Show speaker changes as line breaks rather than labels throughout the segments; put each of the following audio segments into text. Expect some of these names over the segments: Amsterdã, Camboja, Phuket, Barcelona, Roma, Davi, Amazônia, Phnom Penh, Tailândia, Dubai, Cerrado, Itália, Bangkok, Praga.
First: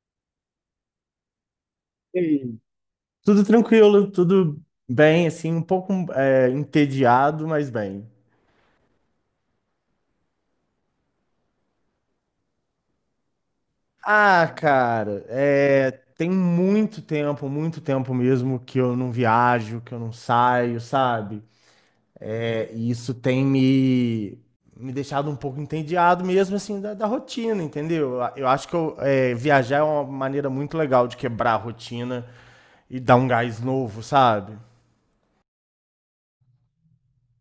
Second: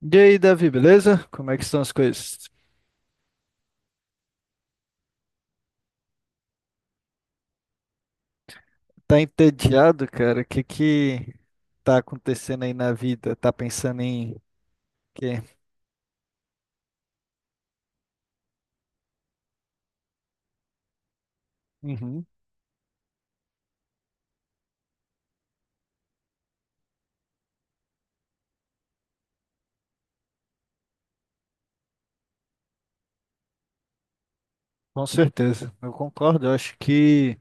E aí, Davi, beleza? Como é que estão as coisas?
Ei, tudo tranquilo, tudo bem, assim, um pouco entediado, mas bem.
Tá entediado, cara? O que que tá acontecendo aí na vida? Tá pensando em
Ah, cara,
quê?
tem muito tempo mesmo que eu não viajo, que eu não saio, sabe?
Uhum,
É, e isso tem me deixado um pouco entediado mesmo, assim, da rotina, entendeu? Eu acho que eu viajar é uma maneira muito legal de quebrar a rotina e dar um gás novo, sabe?
com certeza, eu concordo. Eu acho que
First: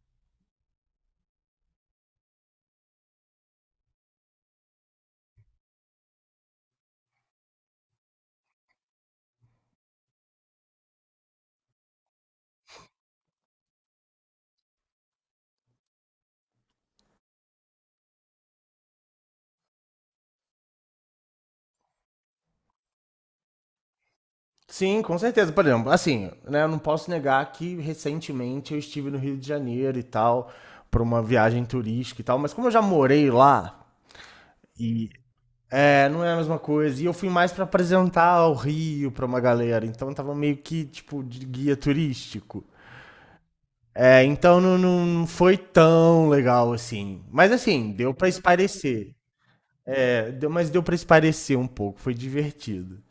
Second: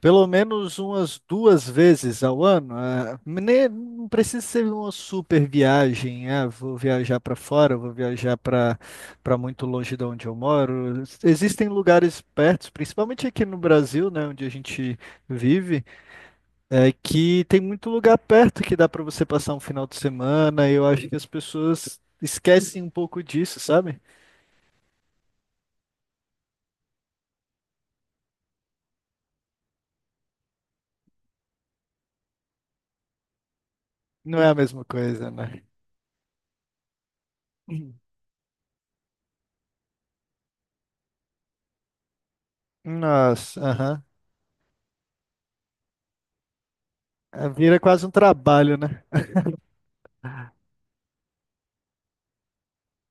pelo menos umas duas vezes ao ano, ah, não precisa ser uma super viagem. Ah, vou viajar para fora, vou viajar para muito longe de onde eu moro. Existem lugares perto, principalmente aqui no Brasil, né, onde a gente vive. É que tem muito lugar perto que dá pra você passar um final de semana, e eu acho que as pessoas esquecem um pouco disso, sabe?
Sim, com certeza. Por exemplo, assim, né, eu não posso negar que recentemente eu estive no Rio de Janeiro e tal, para uma viagem turística e tal, mas como eu já morei lá
Não é a mesma
e
coisa, né?
é, não é a mesma coisa. E eu fui mais para
Uhum.
apresentar o Rio para uma galera, então eu tava meio que tipo de guia turístico.
Nossa, aham.
É, então não foi tão legal assim.
É,
Mas
vira
assim,
quase um
deu para
trabalho, né?
espairecer. É, deu, mas deu para espairecer um pouco, foi divertido.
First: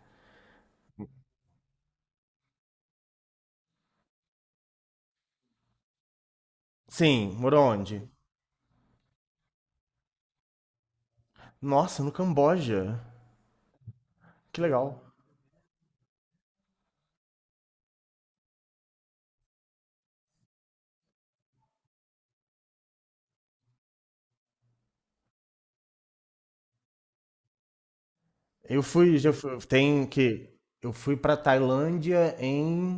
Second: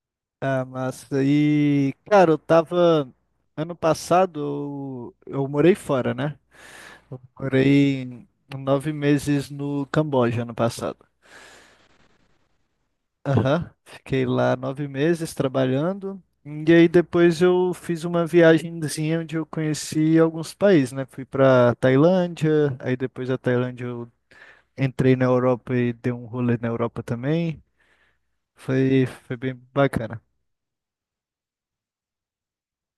Ah, massa. E, cara, eu tava. Ano passado eu morei fora, né? Eu
Sim, morou onde?
morei 9 meses no Camboja ano passado.
Nossa, no Camboja.
Aham, fiquei lá
Que
nove
legal.
meses trabalhando. E aí depois eu fiz uma viagemzinha onde eu conheci alguns países, né? Fui para Tailândia, aí depois da Tailândia eu entrei na Europa e dei um rolê na Europa também.
Eu
Foi,
fui, já
foi bem
fui, tem
bacana.
que eu fui pra Tailândia em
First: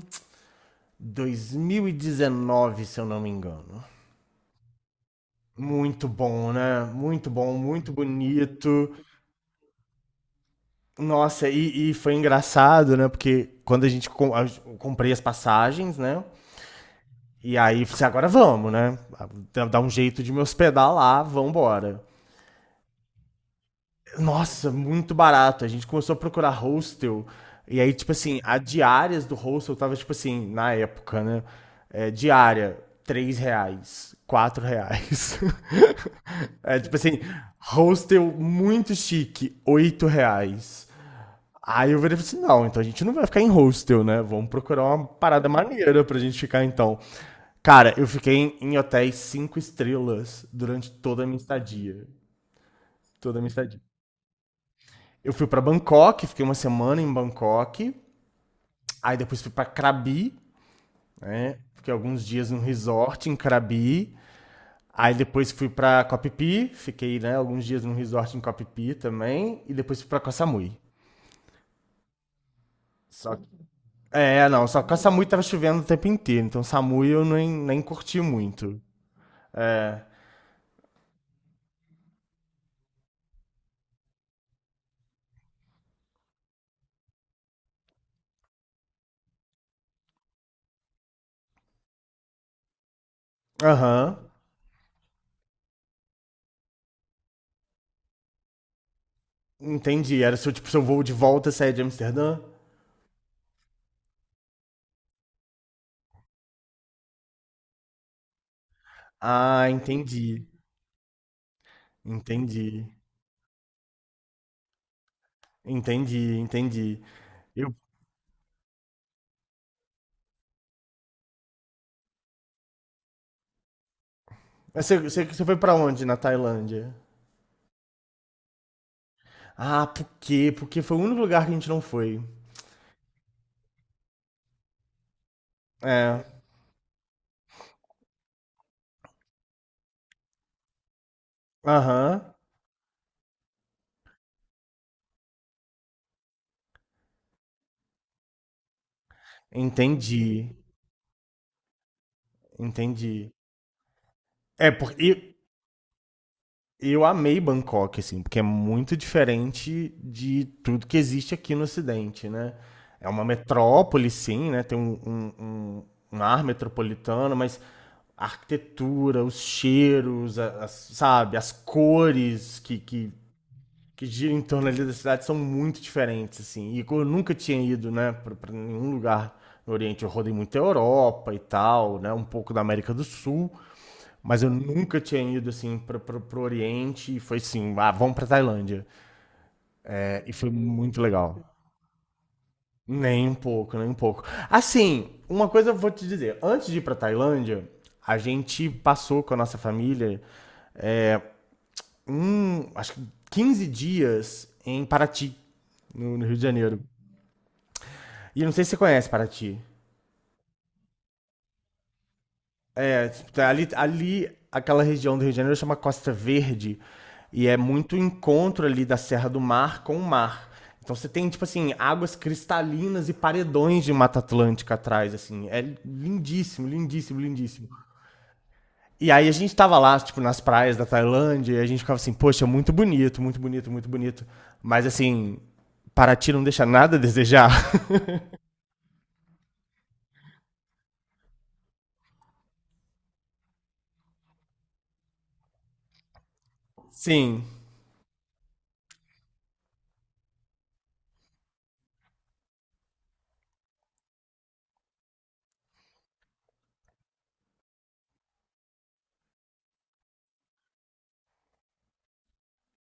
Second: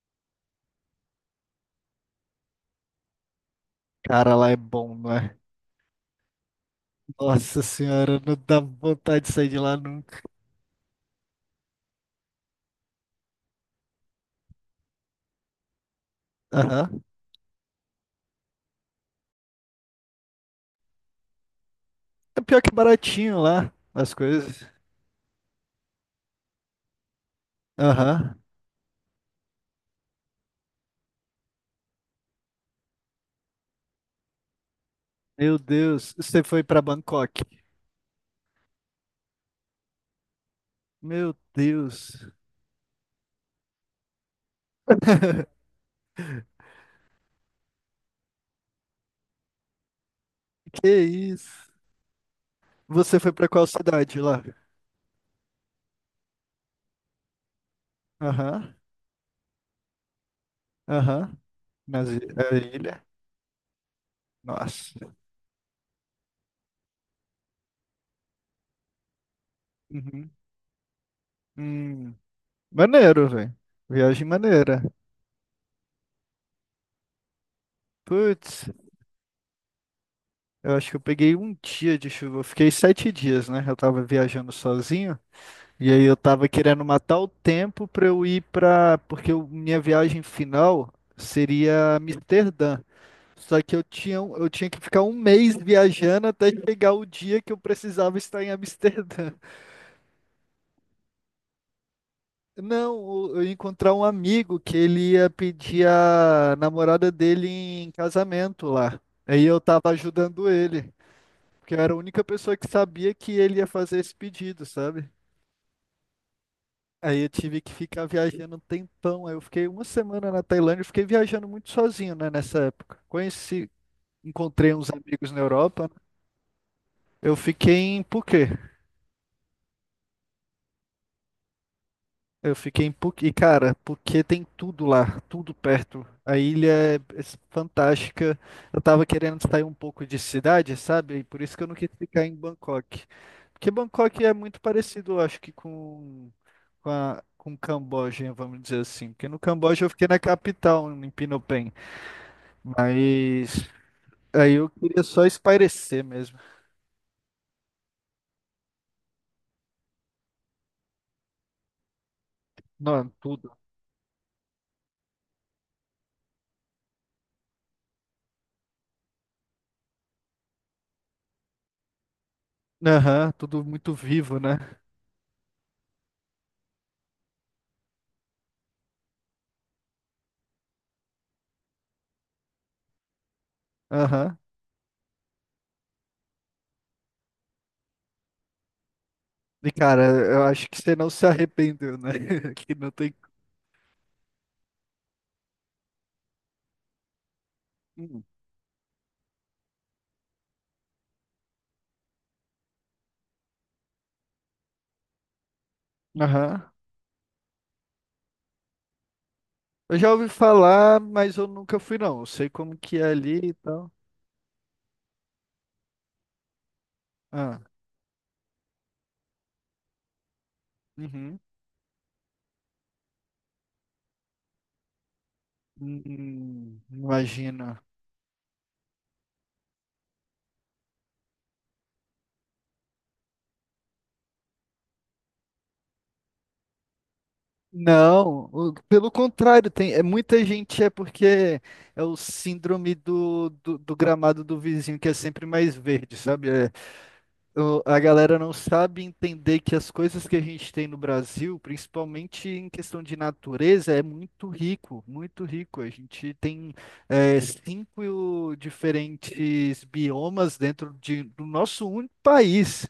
2019, se eu não me engano.
Cara, lá é bom, não é?
Muito bom, né? Muito bom,
Nossa
muito
senhora, não dá
bonito.
vontade de sair de lá nunca.
Nossa, e foi engraçado, né? Porque quando a gente com- a- eu comprei as passagens, né?
Aham.
E aí eu falei, assim, agora vamos, né? Dá um jeito de me hospedar lá, vambora.
É pior que baratinho lá, as coisas.
Nossa, muito barato. A gente começou a procurar hostel. E aí, tipo
Aham.
assim, a diárias do hostel tava, tipo assim, na época, né? É, diária, 3 reais, 4 reais.
Meu Deus, você foi
É,
para
tipo assim,
Bangkok.
hostel muito chique, 8 reais.
Meu
Aí eu virei e falei
Deus.
assim, não, então a gente não vai ficar em hostel, né? Vamos procurar uma parada maneira pra gente ficar, então. Cara, eu fiquei em hotéis 5 estrelas
Que
durante toda a minha
isso?
estadia.
Você foi
Toda a
pra
minha
qual
estadia.
cidade lá?
Eu fui pra Bangkok, fiquei uma semana em Bangkok.
Aham,
Aí depois fui pra Krabi,
aham.
né? Fiquei
Mas
alguns dias
a
num
ilha?
resort em Krabi.
Nossa.
Aí depois fui pra Koh Phi, Phi fiquei, né, alguns dias num resort em Koh Phi Phi também. E depois fui pra Koh
Uhum.
Samui.
Hum, maneiro,
Só que...
velho. Viagem
é, não,
maneira.
só que Koh Samui tava chovendo o tempo inteiro. Então Samui eu nem curti
Putz,
muito.
eu acho que eu peguei um dia de chuva. Eu fiquei 7 dias, né? Eu tava viajando sozinho. E aí eu tava querendo matar o tempo pra eu ir pra. Porque minha viagem final seria Amsterdã. Só que
Aham,
eu tinha que ficar um mês viajando até chegar o dia que eu precisava estar em Amsterdã.
entendi. Era seu, tipo, seu voo de volta sair de Amsterdã?
Não, eu ia encontrar um amigo que ele ia pedir a namorada dele em casamento lá. Aí eu
Ah,
tava
entendi.
ajudando ele, porque eu era a única pessoa que
Entendi.
sabia que ele ia fazer esse pedido, sabe?
Entendi.
Aí eu tive que
Eu
ficar viajando um tempão. Aí eu fiquei uma semana na Tailândia, eu fiquei viajando muito sozinho, né, nessa época. Encontrei
Mas
uns amigos na
Você foi pra
Europa.
onde na Tailândia?
Eu fiquei em Phuket.
Ah, por quê? Porque foi o único lugar que a gente não foi.
Eu fiquei em Phuket, e cara, Phuket tem tudo lá, tudo perto.
É.
A ilha é fantástica. Eu tava querendo sair um pouco de cidade, sabe? E por isso que eu não quis ficar
Aham.
em Bangkok. Porque Bangkok é muito parecido, eu acho que com Camboja, vamos dizer assim. Porque no Camboja eu fiquei na
Entendi.
capital, em Phnom Penh.
Entendi.
Mas aí
É,
eu queria
porque
só espairecer mesmo.
eu amei Bangkok, assim, porque é muito diferente de tudo que existe aqui no Ocidente, né? É
Não,
uma
tudo.
metrópole, sim, né? Tem um- um ar metropolitano, mas a arquitetura, os cheiros, sabe, as cores
Aham, tudo muito
que gira
vivo,
em
né?
torno ali da cidade são muito diferentes, assim. E eu nunca tinha ido, né, pra nenhum lugar no Oriente. Eu rodei muito a Europa e tal, né, um pouco da América do Sul,
Aham.
mas eu nunca tinha ido, assim, pro Oriente. E foi assim, ah, vamos pra Tailândia.
E, cara,
É, e
eu
foi
acho que você
muito
não se
legal.
arrependeu, né? Que não tem.
Nem um pouco, nem um pouco. Assim, uma coisa eu vou te dizer. Antes de ir pra Tailândia, a
Hum.
gente passou com a nossa família, um, acho que 15 dias em Paraty, no Rio de
Aham.
Janeiro. E não sei se você conhece Paraty.
Eu já ouvi falar, mas eu nunca fui, não. Eu sei como que é
É,
ali
tipo,
e tal.
aquela região do Rio de Janeiro chama Costa Verde. E é
Ah.
muito encontro ali da Serra do Mar com o mar. Então você tem,
Uhum.
tipo assim, águas cristalinas e paredões de Mata Atlântica atrás, assim. É lindíssimo, lindíssimo, lindíssimo.
Imagina.
E aí a gente tava lá, tipo, nas praias da Tailândia, e a gente ficava assim, poxa, muito bonito, muito bonito, muito bonito. Mas assim, Paraty não deixa nada a desejar.
Não, pelo contrário, tem, muita gente é porque é o síndrome do gramado do vizinho que é sempre mais verde, sabe? É,
Sim,
a galera não sabe entender que as coisas que a gente tem no Brasil, principalmente em questão de natureza, é muito rico, muito rico. A gente tem cinco diferentes biomas dentro do nosso único país.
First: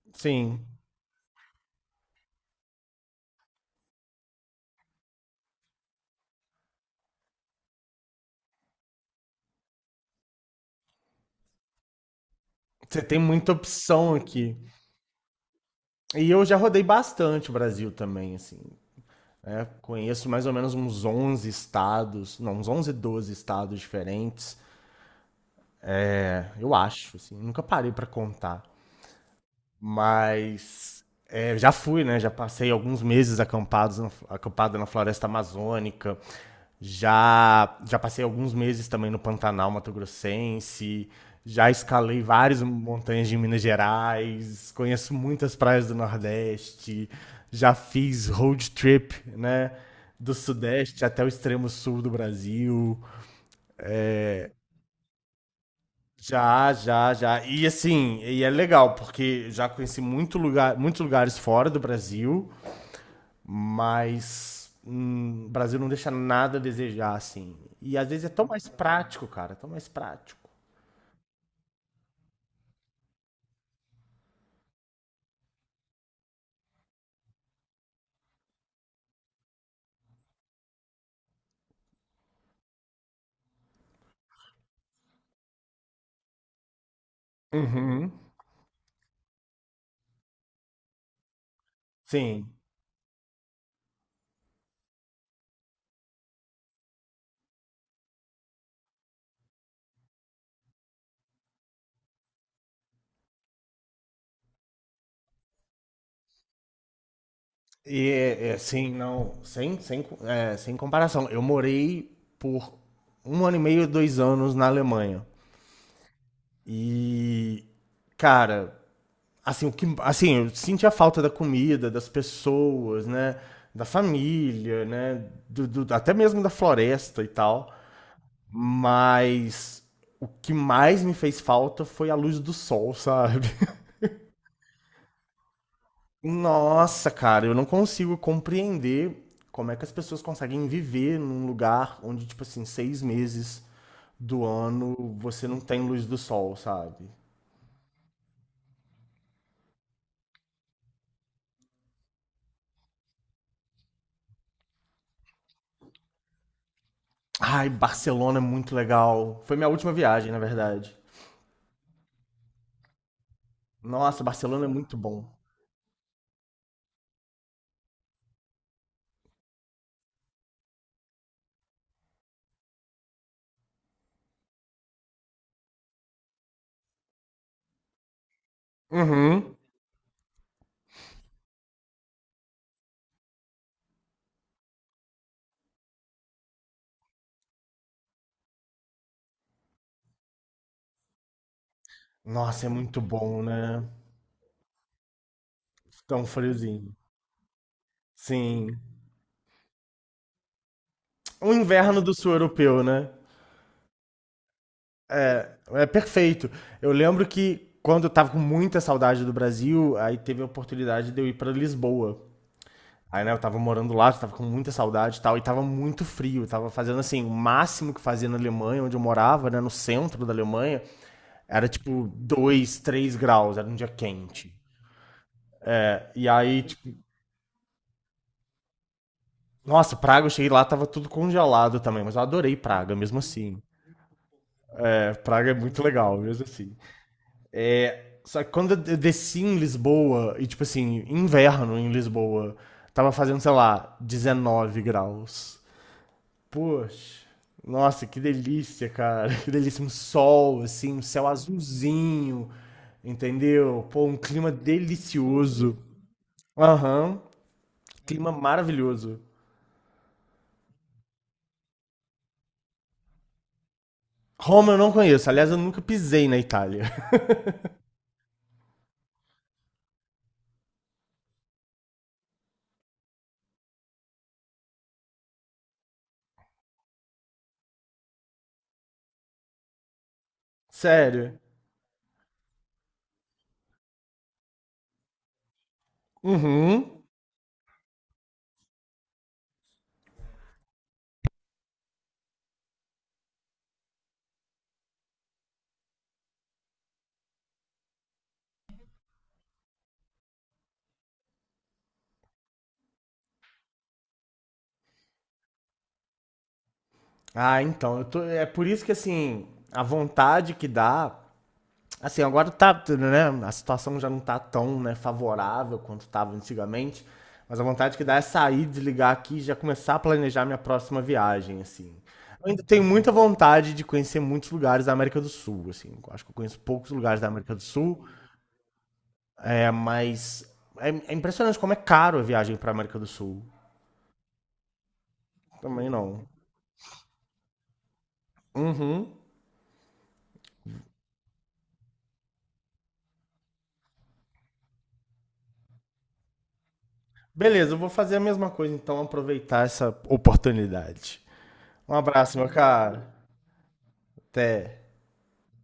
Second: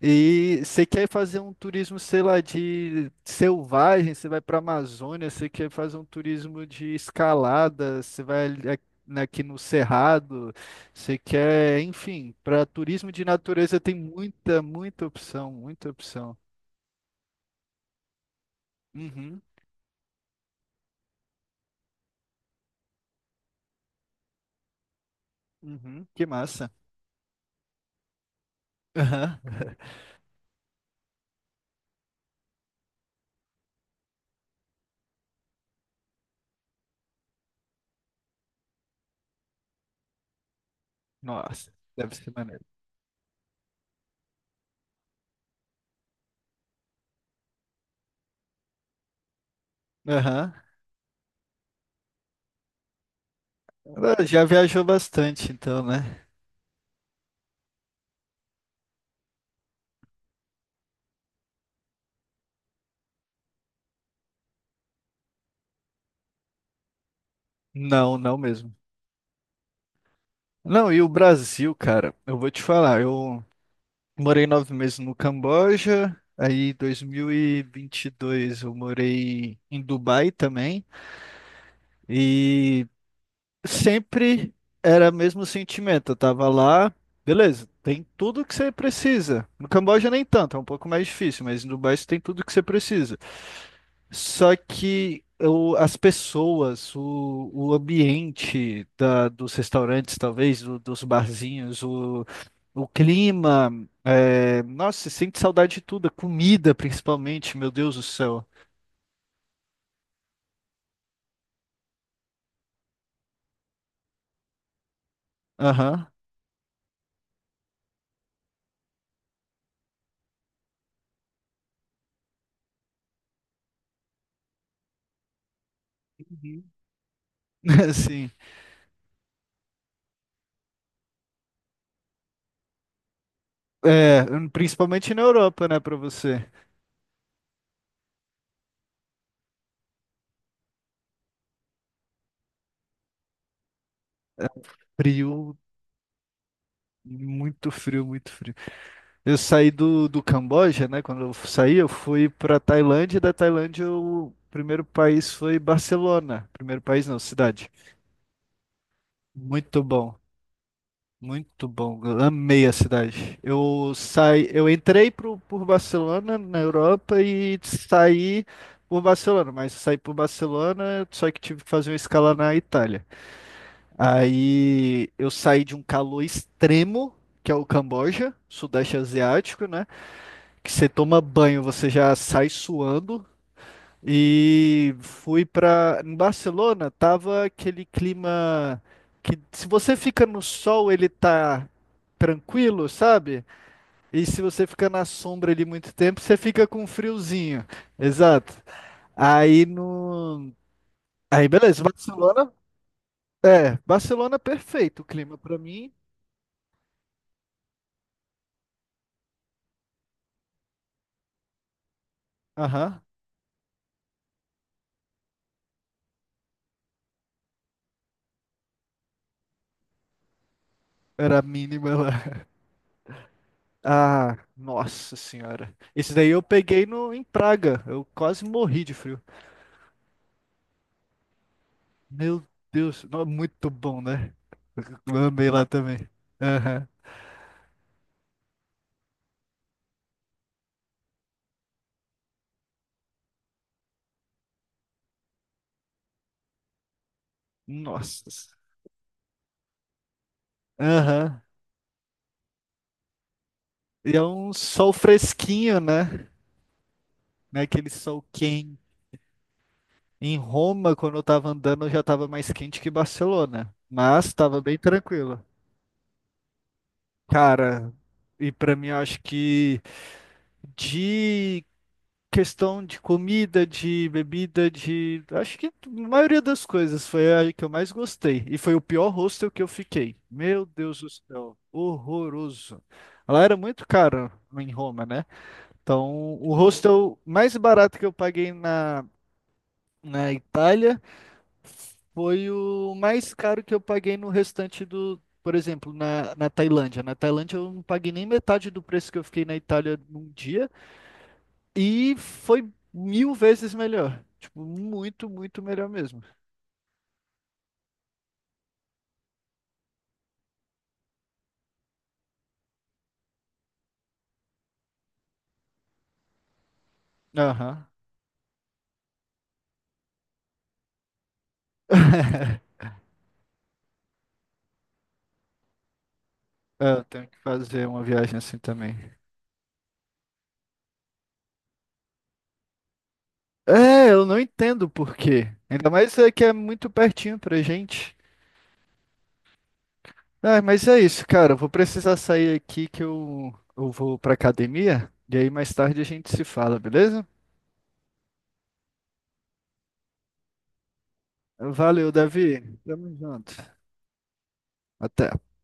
E
sim.
você quer fazer um turismo, sei lá, de selvagem, você vai para a Amazônia, você quer fazer um turismo de escalada, você vai aqui no Cerrado, você quer, enfim, para
Você
turismo
tem
de
muita
natureza tem
opção aqui.
muita, muita opção, muita
E
opção.
eu já rodei bastante o Brasil também, assim.
Uhum,
Né? Conheço mais ou menos uns 11 estados, não, uns 11, 12 estados diferentes.
uhum, que
É,
massa.
eu acho, assim. Nunca parei pra contar.
Aham.
Mas é, já fui, né? Já passei alguns meses acampado na floresta amazônica. Já passei alguns meses também no Pantanal Mato Grossense. Já
Nossa, deve
escalei
ser
várias
maneiro.
montanhas de Minas Gerais. Conheço muitas praias do Nordeste. Já fiz road trip, né? Do
Aham.
Sudeste até o extremo sul do Brasil.
Ah, já viajou bastante, então, né?
Já. E assim, e é legal, porque já conheci muito lugar, muitos lugares fora do Brasil. Mas o Brasil não deixa nada a desejar, assim. E às
Não,
vezes é
não
tão mais
mesmo.
prático, cara, tão mais prático.
Não, e o Brasil, cara, eu vou te falar, eu morei 9 meses no Camboja, aí em 2022 eu morei em Dubai também, e sempre era o mesmo sentimento. Eu tava lá, beleza, tem
Uhum.
tudo que você precisa. No Camboja nem tanto, é um pouco mais difícil, mas em Dubai você tem tudo que
Sim.
você precisa. Só que as pessoas, o ambiente dos restaurantes, talvez, dos barzinhos, o clima, nossa, você sente saudade de tudo, a comida principalmente, meu Deus do
E
céu.
sem comparação. Eu morei por um ano e meio, 2 anos na Alemanha.
Aham,
E, cara, assim, assim, eu senti a falta da comida, das pessoas, né? Da família, né? Até mesmo da
uhum.
floresta e tal.
Sim.
Mas o que mais me fez falta foi a luz do sol, sabe?
É, principalmente na Europa, né, pra você.
Nossa, cara, eu não consigo compreender como é que as pessoas conseguem viver num lugar onde, tipo assim, 6 meses do ano você
Frio,
não tem luz do sol, sabe?
muito frio, muito frio. Eu saí do Camboja, né? Quando eu saí, eu fui para Tailândia, e da Tailândia, o primeiro país foi Barcelona. Primeiro país, não,
Ai,
cidade.
Barcelona é muito legal. Foi minha
Muito
última
bom,
viagem, na verdade.
muito bom. Eu amei a cidade. Eu
Nossa,
saí,
Barcelona
eu
é muito
entrei
bom.
por Barcelona na Europa e saí por Barcelona, mas saí por Barcelona, só que tive que fazer uma escala na Itália. Aí eu saí de um calor extremo, que é o Camboja, Sudeste
Uhum.
Asiático, né? que você toma banho, você já sai suando. E fui pra. Em Barcelona, tava aquele clima que se você fica no sol, ele tá
Nossa, é
tranquilo,
muito bom,
sabe?
né?
E se você fica na sombra ali muito tempo,
Tão
você fica com um
friozinho.
friozinho. Exato.
Sim.
Aí no. Aí
O
beleza,
inverno do sul
Barcelona.
europeu, né?
É, Barcelona é perfeito o clima
É,
pra
é
mim.
perfeito. Eu lembro que quando eu tava com muita saudade do Brasil, aí teve a oportunidade de eu ir pra Lisboa.
Aham.
Aí, né, eu tava morando lá, tava com muita saudade e tal, e tava muito frio. Eu tava fazendo, assim, o máximo que fazia na Alemanha, onde eu morava, né, no centro da Alemanha,
Era a
era
mínima
tipo
lá.
2, 3 graus, era um dia
Ah,
quente.
nossa senhora. Esse daí
E
eu
aí,
peguei
tipo,
no, em Praga. Eu quase morri de frio.
nossa, Praga, eu cheguei lá, tava tudo congelado também, mas eu
Meu
adorei Praga,
Deus,
mesmo
não, é
assim.
muito bom, né?
É,
Eu amei
Praga é
lá
muito
também.
legal, mesmo assim.
Aham.
Só que quando eu desci em Lisboa, e tipo assim, inverno em Lisboa, tava fazendo, sei lá, 19 graus. Poxa, nossa, que
Nossa.
delícia, cara. Que delícia, um sol, assim, um céu
Aham.
azulzinho, entendeu? Pô, um
E é
clima
um sol
delicioso.
fresquinho, né?
Aham,
Não é aquele sol
clima
quente.
maravilhoso.
Em Roma, quando eu tava andando, já tava mais quente que Barcelona. Mas tava
Roma
bem
eu não conheço,
tranquilo.
aliás, eu nunca pisei na Itália.
Cara, e pra mim eu acho que de questão de comida, de bebida, de. Acho que a maioria das coisas foi a que eu mais gostei. E foi o pior hostel que eu fiquei. Meu Deus do
Sério.
céu, horroroso. Lá era muito caro em Roma, né? Então, o
Uhum.
hostel mais barato que eu paguei na Itália foi o mais caro que eu paguei no restante do. Por exemplo, na Tailândia. Na Tailândia eu não paguei nem metade do preço que eu fiquei na Itália num dia. E foi mil vezes melhor. Tipo, muito, muito melhor mesmo.
Ah, então, eu tô... é por isso que, assim, a vontade que dá assim, agora tá, né? A situação já não tá tão né, favorável quanto tava antigamente. Mas a
Aham.
vontade que dá é sair, desligar aqui e já começar a planejar minha próxima viagem, assim. Eu ainda tenho muita vontade de conhecer muitos lugares da América do Sul, assim. Eu acho que eu conheço
É,
poucos
eu
lugares da
tenho que
América do
fazer uma
Sul,
viagem assim também.
é, mas é, é impressionante como é caro a viagem para América do Sul.
É, eu não entendo por quê. Ainda
Também
mais
não.
é que é muito pertinho pra gente.
Uhum.
Ah, mas é isso, cara. Eu vou precisar sair aqui que eu vou pra academia. E aí mais tarde a gente se fala, beleza?
Beleza, eu vou fazer a mesma coisa, então, aproveitar essa oportunidade. Um
Valeu,
abraço, meu
Davi.
cara.
Tamo junto.
Até.
Até.